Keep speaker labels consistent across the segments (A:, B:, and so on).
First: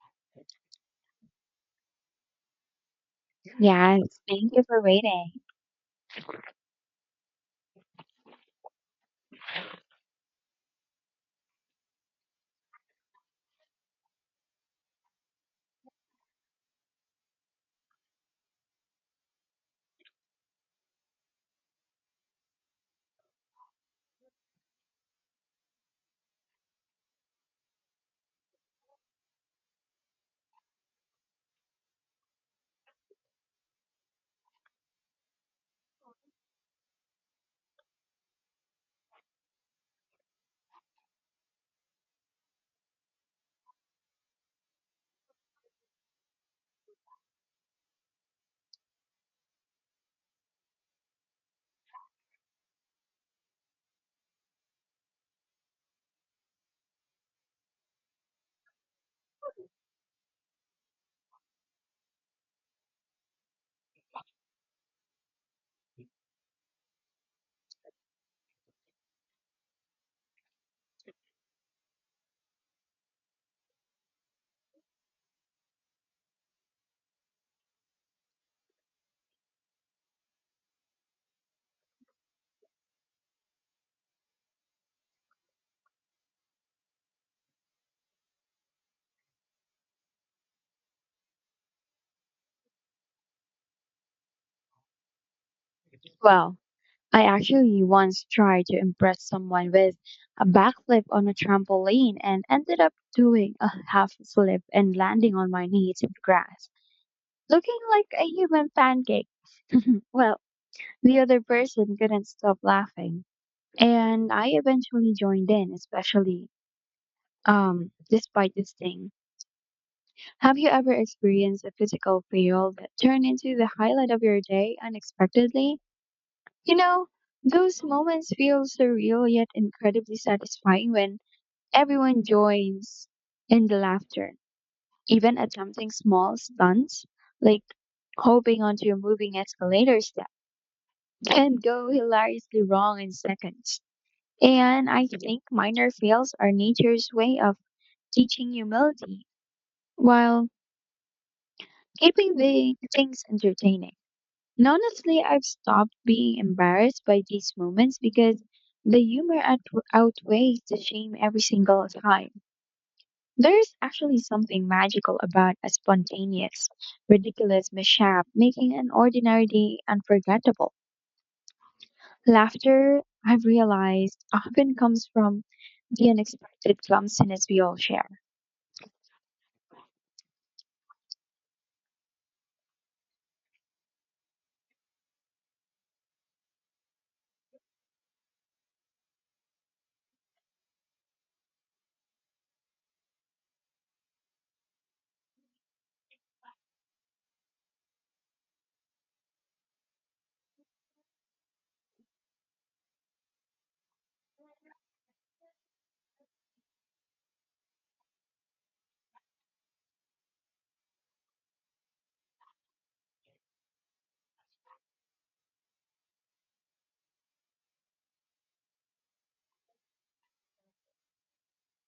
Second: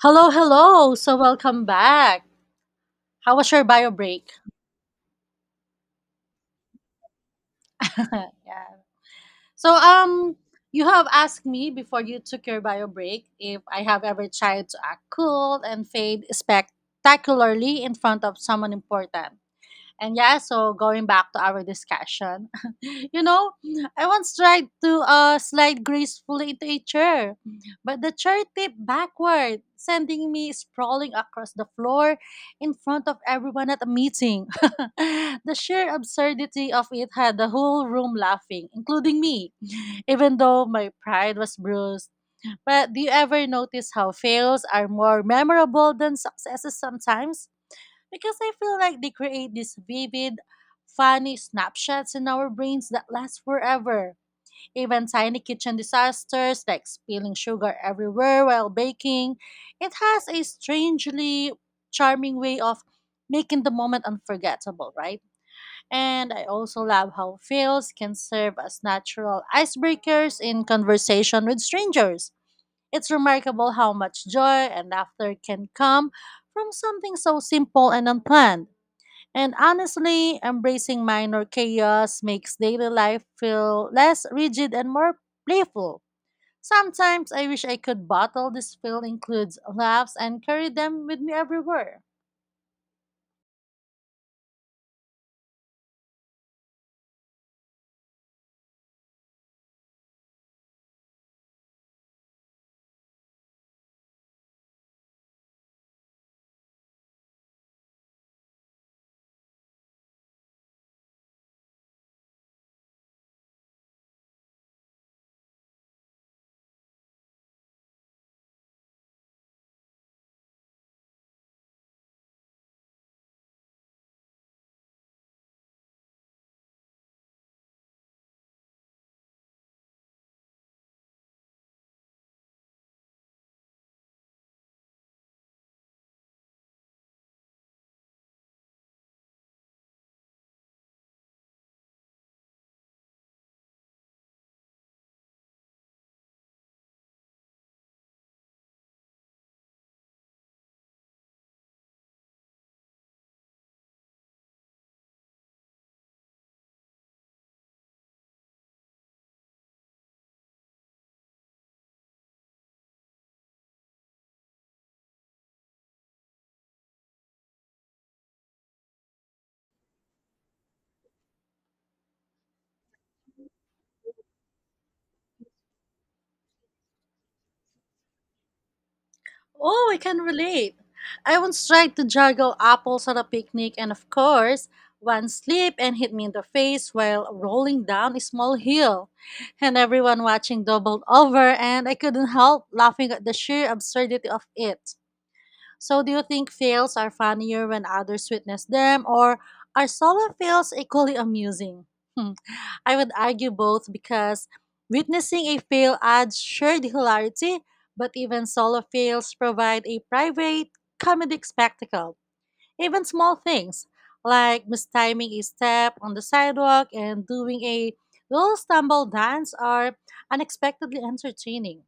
A: Hello, hello. So welcome back. How was your bio
B: Yes,
A: break?
B: thank you for waiting.
A: yeah. So you have asked me before you took your bio break if I have ever tried to act cool and fade spectacularly in front of someone important. And yeah, so going back to our discussion, you know, I once tried to slide gracefully into a chair, but the chair tipped backward, sending me sprawling across the floor in front of everyone at a meeting. The sheer absurdity of it had the whole room laughing, including me, even though my pride was bruised. But do you ever notice how fails are more memorable than successes sometimes? Because I feel like they create these vivid, funny snapshots in our brains that last forever. Even tiny kitchen disasters like spilling sugar everywhere while baking, it has a strangely charming way of making the moment unforgettable, right? And I also love how fails can serve as natural icebreakers in conversation with strangers. It's remarkable how much joy and laughter can come from something so simple and unplanned. And honestly, embracing minor chaos makes daily life feel less rigid and more playful. Sometimes I wish I could bottle this feel includes laughs and carry them with me everywhere.
B: Well, I actually once tried to impress someone with a backflip on a trampoline and ended up doing a half flip and landing on my knees in grass, looking like a human pancake. Well, the other person couldn't stop laughing, and I eventually joined in, especially despite this thing. Have you ever experienced a physical fail that turned into the highlight of your day unexpectedly? You know, those moments feel surreal yet incredibly satisfying when everyone joins in the laughter, even at something small stunts, like hopping onto a moving escalator step can go hilariously wrong in seconds. And I think minor fails are nature's way of teaching humility while keeping the things entertaining. And honestly, I've stopped being embarrassed by these moments because the humor outweighs the shame every single time. There's actually something magical about a spontaneous, ridiculous mishap, making an ordinary day unforgettable. Laughter, I've realized, often comes from the unexpected clumsiness we all share.
A: Oh, I can relate. I once tried to juggle apples at a picnic and of course, one slipped and hit me in the face while rolling down a small hill. And everyone watching doubled over and I couldn't help laughing at the sheer absurdity of it. So, do you think fails are funnier when others witness them, or are solo fails equally amusing? Hmm, I would argue both because witnessing a fail adds shared hilarity, but even solo fails provide a private comedic spectacle. Even small things like mistiming a step on the sidewalk and doing a little stumble dance are unexpectedly entertaining.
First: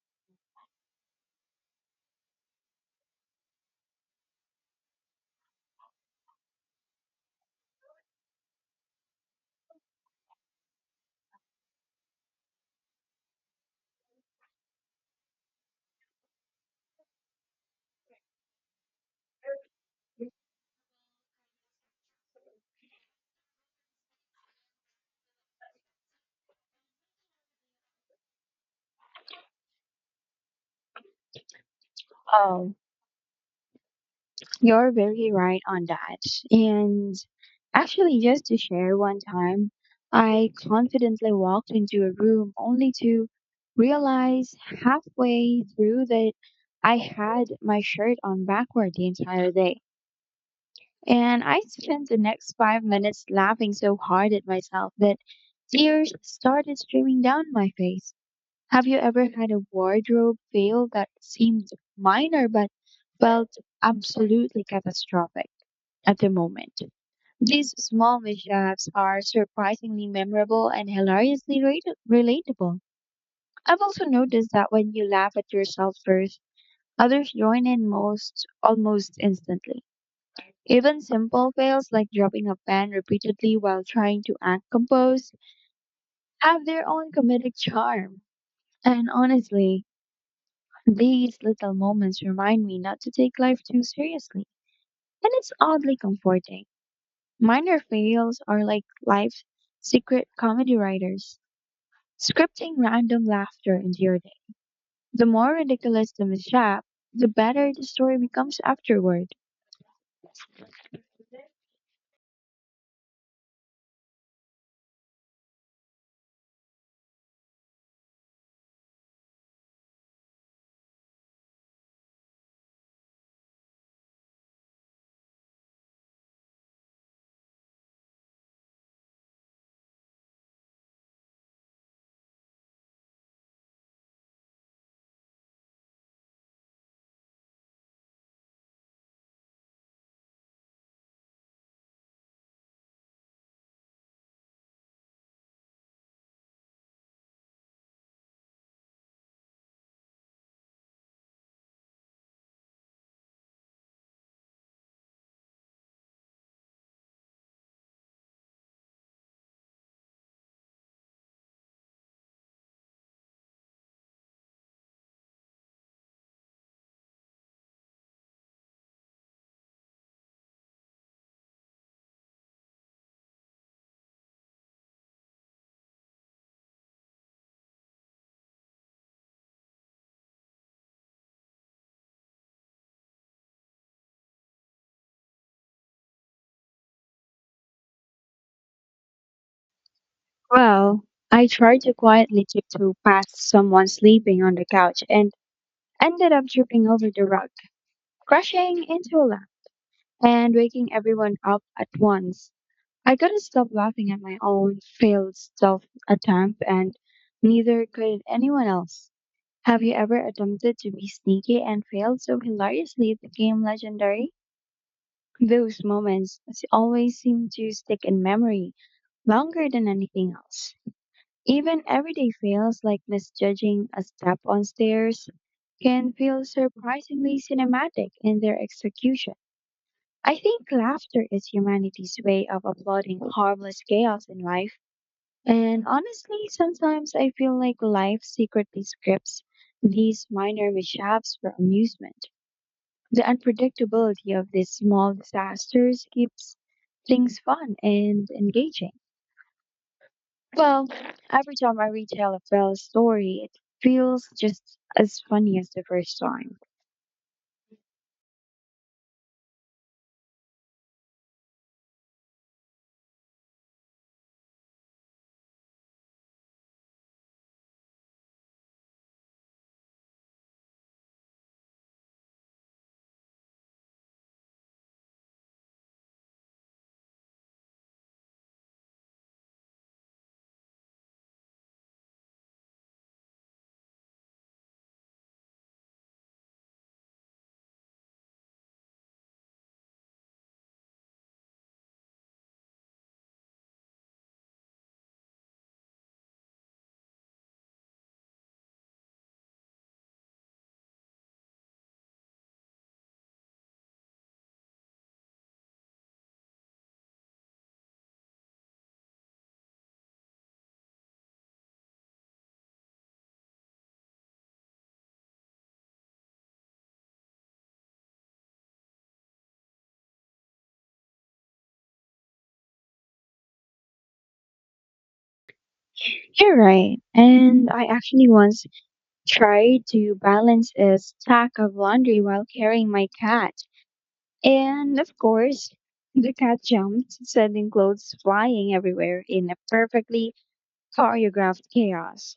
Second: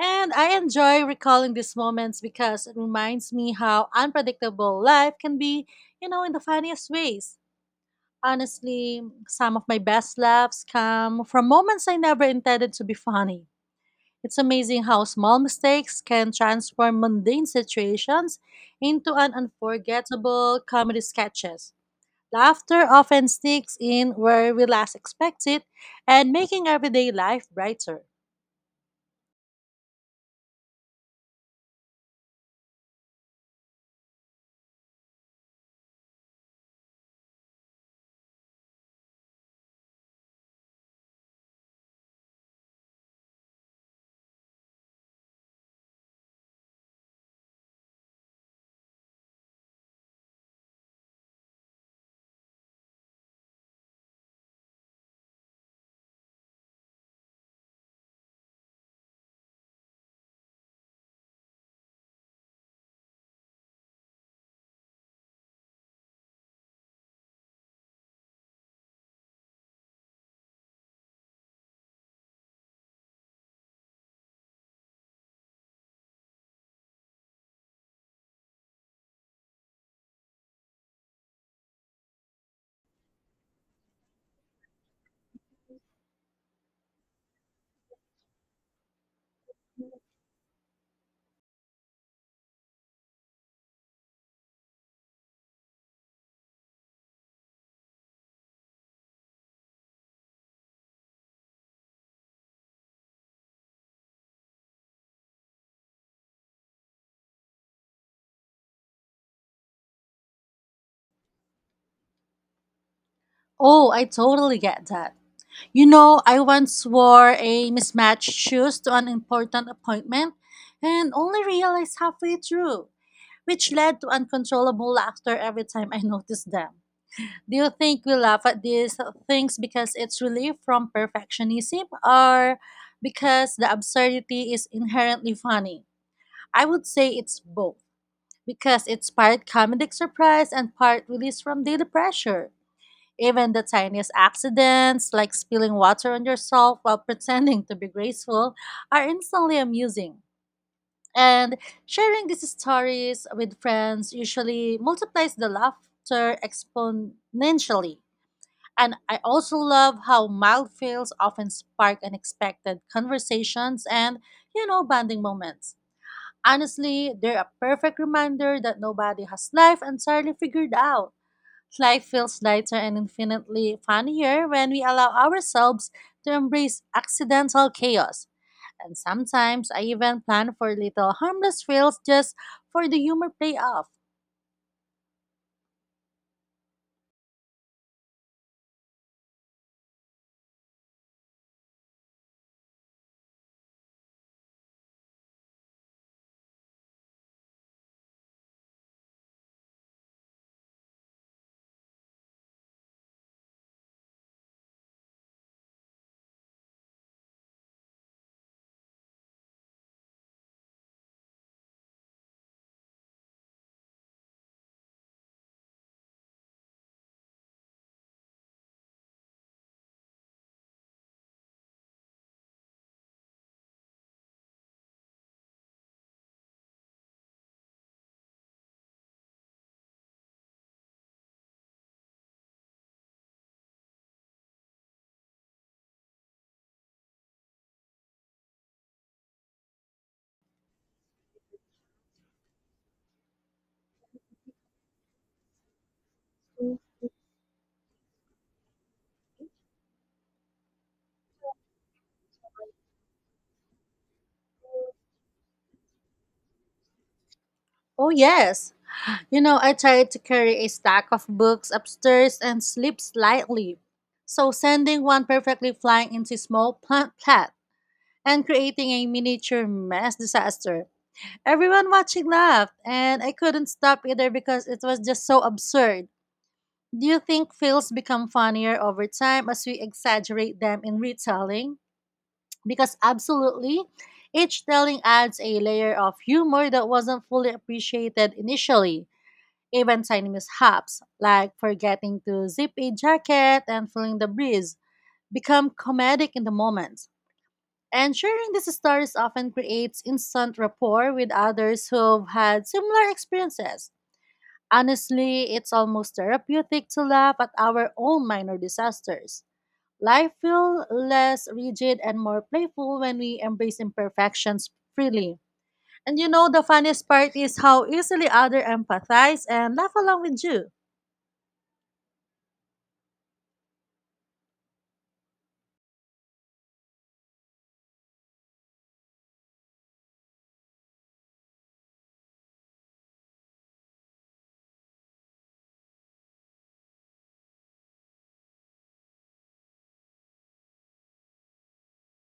A: And I enjoy recalling these moments because it reminds me how unpredictable life can be, you know, in the funniest ways. Honestly, some of my best laughs come from moments I never intended to be funny. It's amazing how small mistakes can transform mundane situations into an unforgettable comedy sketches. Laughter often sneaks in where we last expect it and making everyday life brighter.
B: Oh, you're very right on that. And actually, just to share one time, I confidently walked into a room only to realize halfway through that I had my shirt on backward the entire day. And I spent the next 5 minutes laughing so hard at myself that tears started streaming down my face. Have you ever had a wardrobe fail that seemed minor but felt absolutely catastrophic at the moment? These small mishaps are surprisingly memorable and hilariously relatable. I've also noticed that when you laugh at yourself first, others join in most almost instantly. Even simple fails like dropping a pen repeatedly while trying to act composed have their own comedic charm. And honestly, these little moments remind me not to take life too seriously. And it's oddly comforting. Minor fails are like life's secret comedy writers, scripting random laughter into your day. The more ridiculous the mishap, the better the story becomes afterward.
A: Oh, I totally get that. You know, I once wore a mismatched shoes to an important appointment and only realized halfway through, which led to uncontrollable laughter every time I noticed them. Do you think we laugh at these things because it's relief from perfectionism or because the absurdity is inherently funny? I would say it's both because it's part comedic surprise and part release from daily pressure. Even the tiniest accidents, like spilling water on yourself while pretending to be graceful, are instantly amusing. And sharing these stories with friends usually multiplies the laughter exponentially. And I also love how mild fails often spark unexpected conversations and, you know, bonding moments. Honestly, they're a perfect reminder that nobody has life entirely figured out. Life feels lighter and infinitely funnier when we allow ourselves to embrace accidental chaos. And sometimes I even plan for little harmless fails just for the humor payoff.
B: Well, I tried to quietly tiptoe past someone sleeping on the couch and ended up tripping over the rug, crashing into a lamp and waking everyone up at once. I couldn't stop laughing at my own failed self attempt, and neither could anyone else. Have you ever attempted to be sneaky and failed so hilariously it became legendary? Those moments always seem to stick in memory longer than anything else. Even everyday fails like misjudging a step on stairs can feel surprisingly cinematic in their execution. I think laughter is humanity's way of applauding harmless chaos in life. And honestly, sometimes I feel like life secretly scripts these minor mishaps for amusement. The unpredictability of these small disasters keeps things fun and engaging. Well, every time I retell a Belle's story, it feels just as funny as the first time.
A: Oh, yes. You know, I tried to carry a stack of books upstairs and slipped slightly. So, sending one perfectly flying into small plant plat and creating a miniature mess disaster. Everyone watching laughed, and I couldn't stop either because it was just so absurd. Do you think fails become funnier over time as we exaggerate them in retelling? Because absolutely, each telling adds a layer of humor that wasn't fully appreciated initially. Even tiny mishaps, like forgetting to zip a jacket and feeling the breeze, become comedic in the moment. And sharing these stories often creates instant rapport with others who've had similar experiences. Honestly, it's almost therapeutic to laugh at our own minor disasters. Life feels less rigid and more playful when we embrace imperfections freely. And you know, the funniest part is how easily others empathize and laugh along with you.
B: You're right. And I actually once tried to balance a stack of laundry while carrying my cat. And of course, the cat jumped, sending clothes flying everywhere in a perfectly choreographed chaos.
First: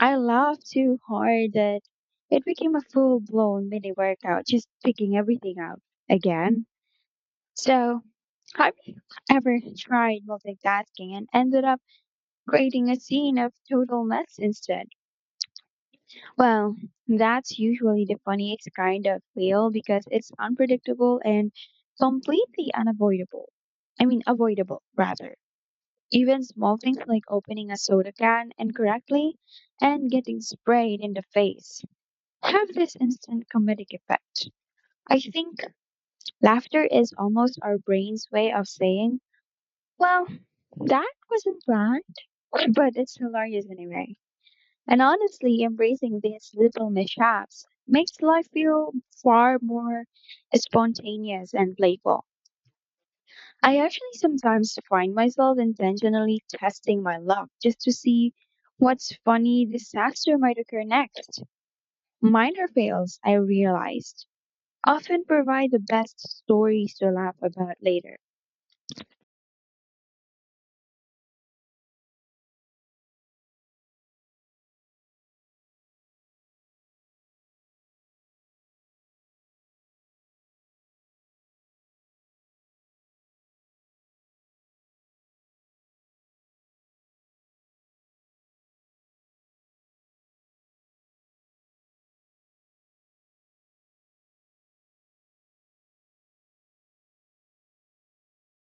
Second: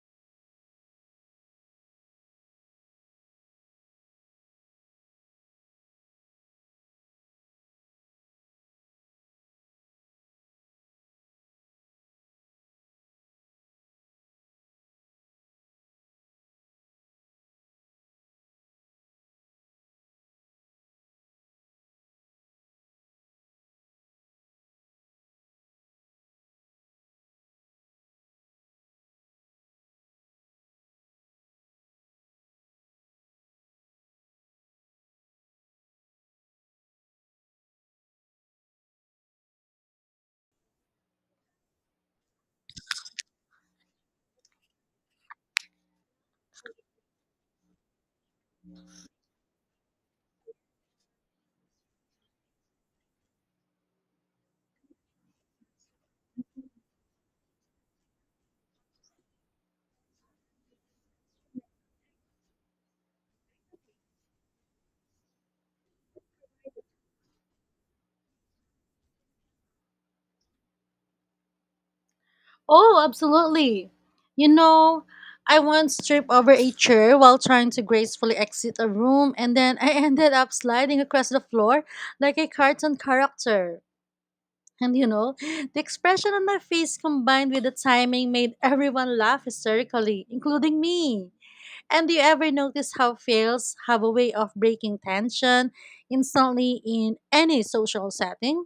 B: I laughed too hard that it became a full blown mini workout, just picking everything out again. So, have you ever tried multitasking and ended up creating a scene of total mess instead? Well, that's usually the funniest kind of fail because it's unpredictable and completely unavoidable. I mean, avoidable, rather. Even small things like opening a soda can incorrectly and getting sprayed in the face have this instant comedic effect. I think laughter is almost our brain's way of saying, well, that wasn't planned, but it's hilarious anyway. And honestly, embracing these little mishaps makes life feel far more spontaneous and playful. I actually sometimes find myself intentionally testing my luck just to see what's funny disaster might occur next. Minor fails, I realized, often provide the best stories to laugh about later.
A: Oh, absolutely. You know, I once tripped over a chair while trying to gracefully exit a room, and then I ended up sliding across the floor like a cartoon character. And you know, the expression on my face combined with the timing made everyone laugh hysterically, including me. And do you ever notice how fails have a way of breaking tension instantly in any social setting?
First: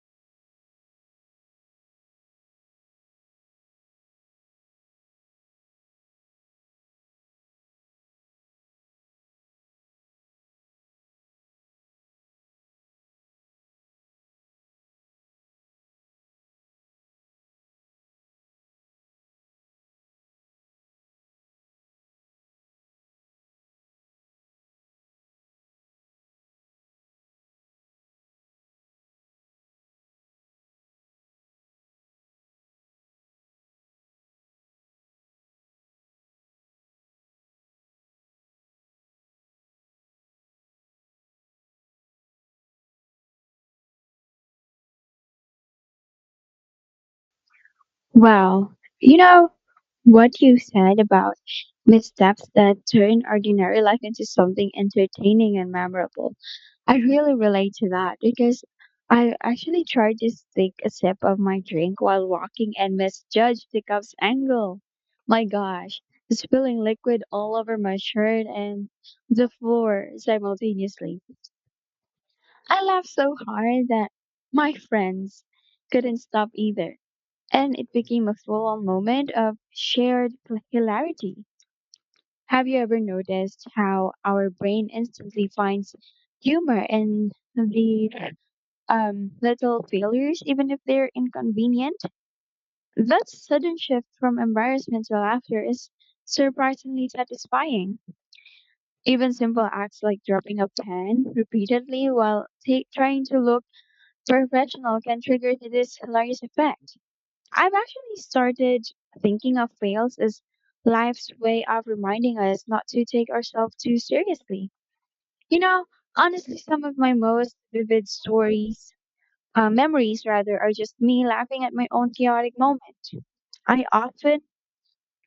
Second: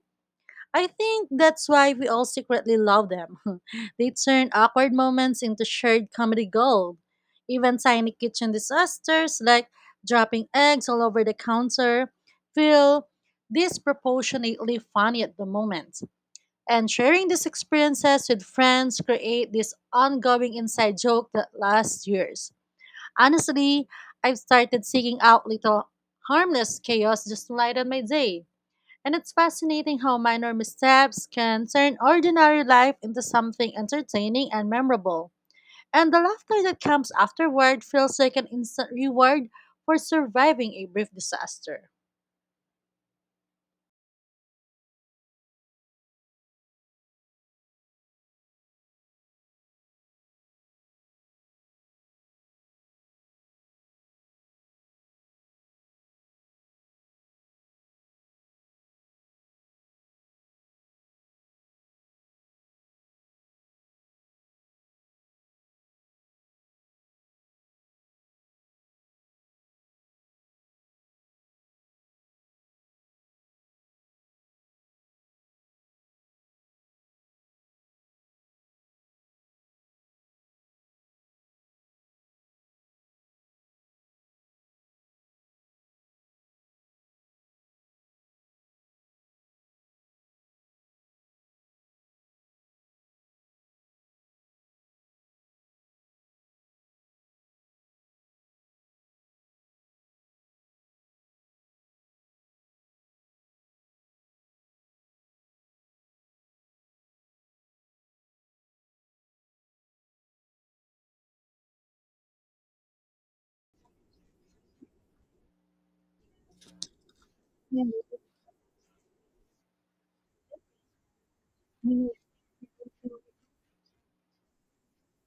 A: I think that's why we all secretly love them. They turn awkward moments into shared comedy gold. Even tiny kitchen disasters like dropping eggs all over the counter feel disproportionately funny at the moment and sharing these experiences with friends create this ongoing inside joke that lasts years. Honestly, I've started seeking out little harmless chaos just to lighten my day. And it's fascinating how minor missteps can turn ordinary life into something entertaining and memorable. And the laughter that comes afterward feels like an instant reward for surviving a brief disaster.
B: Well, you know what you said about missteps that turn ordinary life into something entertaining and memorable. I really relate to that because I actually tried to take a sip of my drink while walking and misjudged the cup's angle. My gosh, spilling liquid all over my shirt and the floor simultaneously. I laughed so hard that my friends couldn't stop either, and it became a full on moment of shared hilarity. Have you ever noticed how our brain instantly finds humor in the little failures, even if they're inconvenient? That sudden shift from embarrassment to laughter is surprisingly satisfying. Even simple acts like dropping a pen repeatedly while trying to look professional can trigger to this hilarious effect. I've actually started thinking of fails as life's way of reminding us not to take ourselves too seriously. You know, honestly, some of my most vivid memories rather, are just me laughing at my own chaotic moment. I often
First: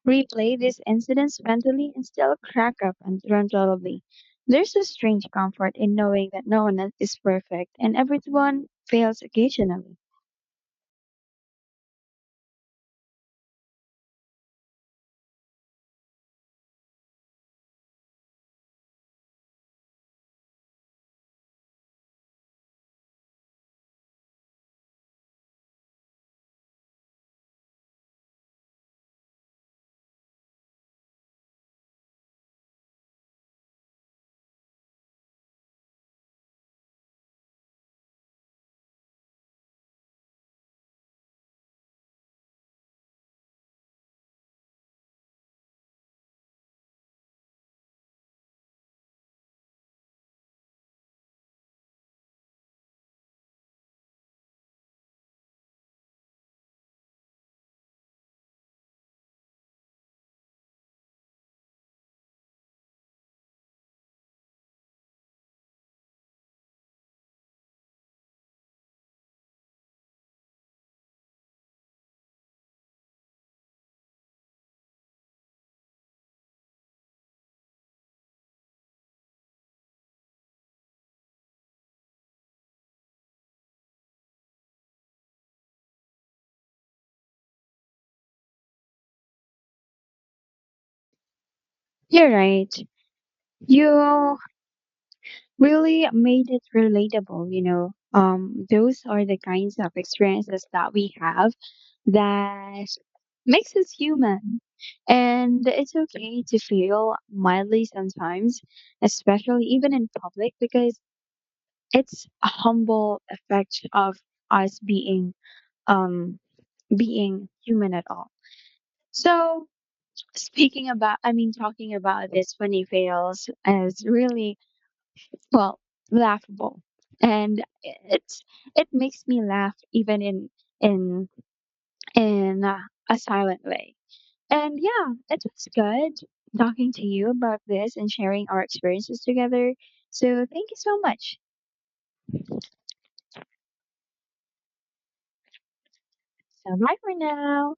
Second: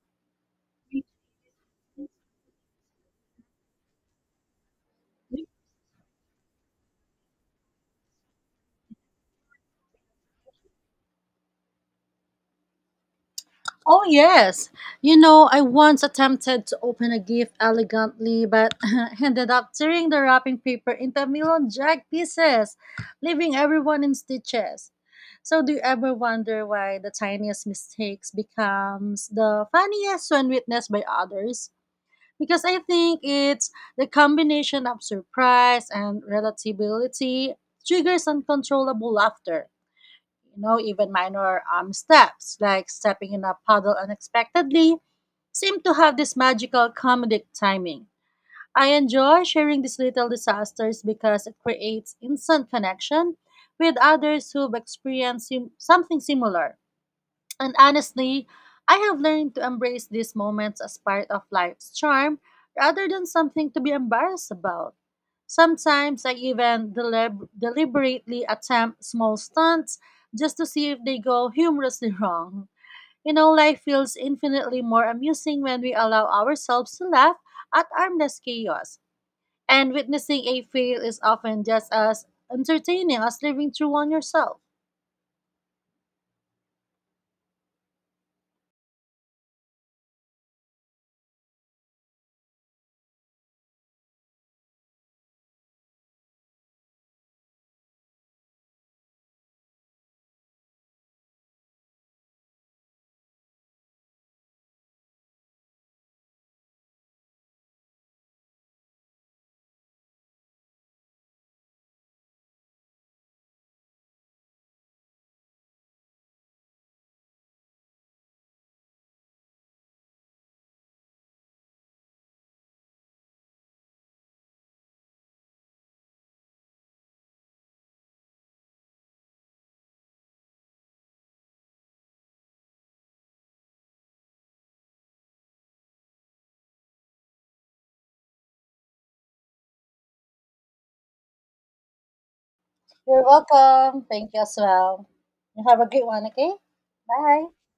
B: replay these incidents mentally and still crack up uncontrollably. There's a strange comfort in knowing that no one is perfect and everyone fails occasionally.
A: Oh, yes. You know, I once attempted to open a gift elegantly, but ended up tearing the wrapping paper into a million jagged pieces, leaving everyone in stitches. So, do you ever wonder why the tiniest mistakes becomes the funniest when witnessed by others? Because I think it's the combination of surprise and relatability triggers uncontrollable laughter, you know, even minor steps like stepping in a puddle unexpectedly seem to have this magical comedic timing. I enjoy sharing these little disasters because it creates instant connection with others who've experienced something similar. And honestly, I have learned to embrace these moments as part of life's charm rather than something to be embarrassed about. Sometimes I even deliberately attempt small stunts just to see if they go humorously wrong. You know, life feels infinitely more amusing when we allow ourselves to laugh at harmless chaos. And witnessing a fail is often just as entertaining as living through one yourself.
B: You're right. You really made it relatable, you know. Those are the kinds of experiences that we have that makes us human. And it's okay to feel mildly sometimes, especially even in public, because it's a humble effect of us being um being human at all. So speaking about I mean talking about this funny fails is really, well, laughable, and it makes me laugh even in in a silent way. And yeah, it was good talking to you about this and sharing our experiences together. So thank you so much.
A: You're welcome. Thank you as well. You have a great one, okay?
B: So bye for
A: Bye.
B: now.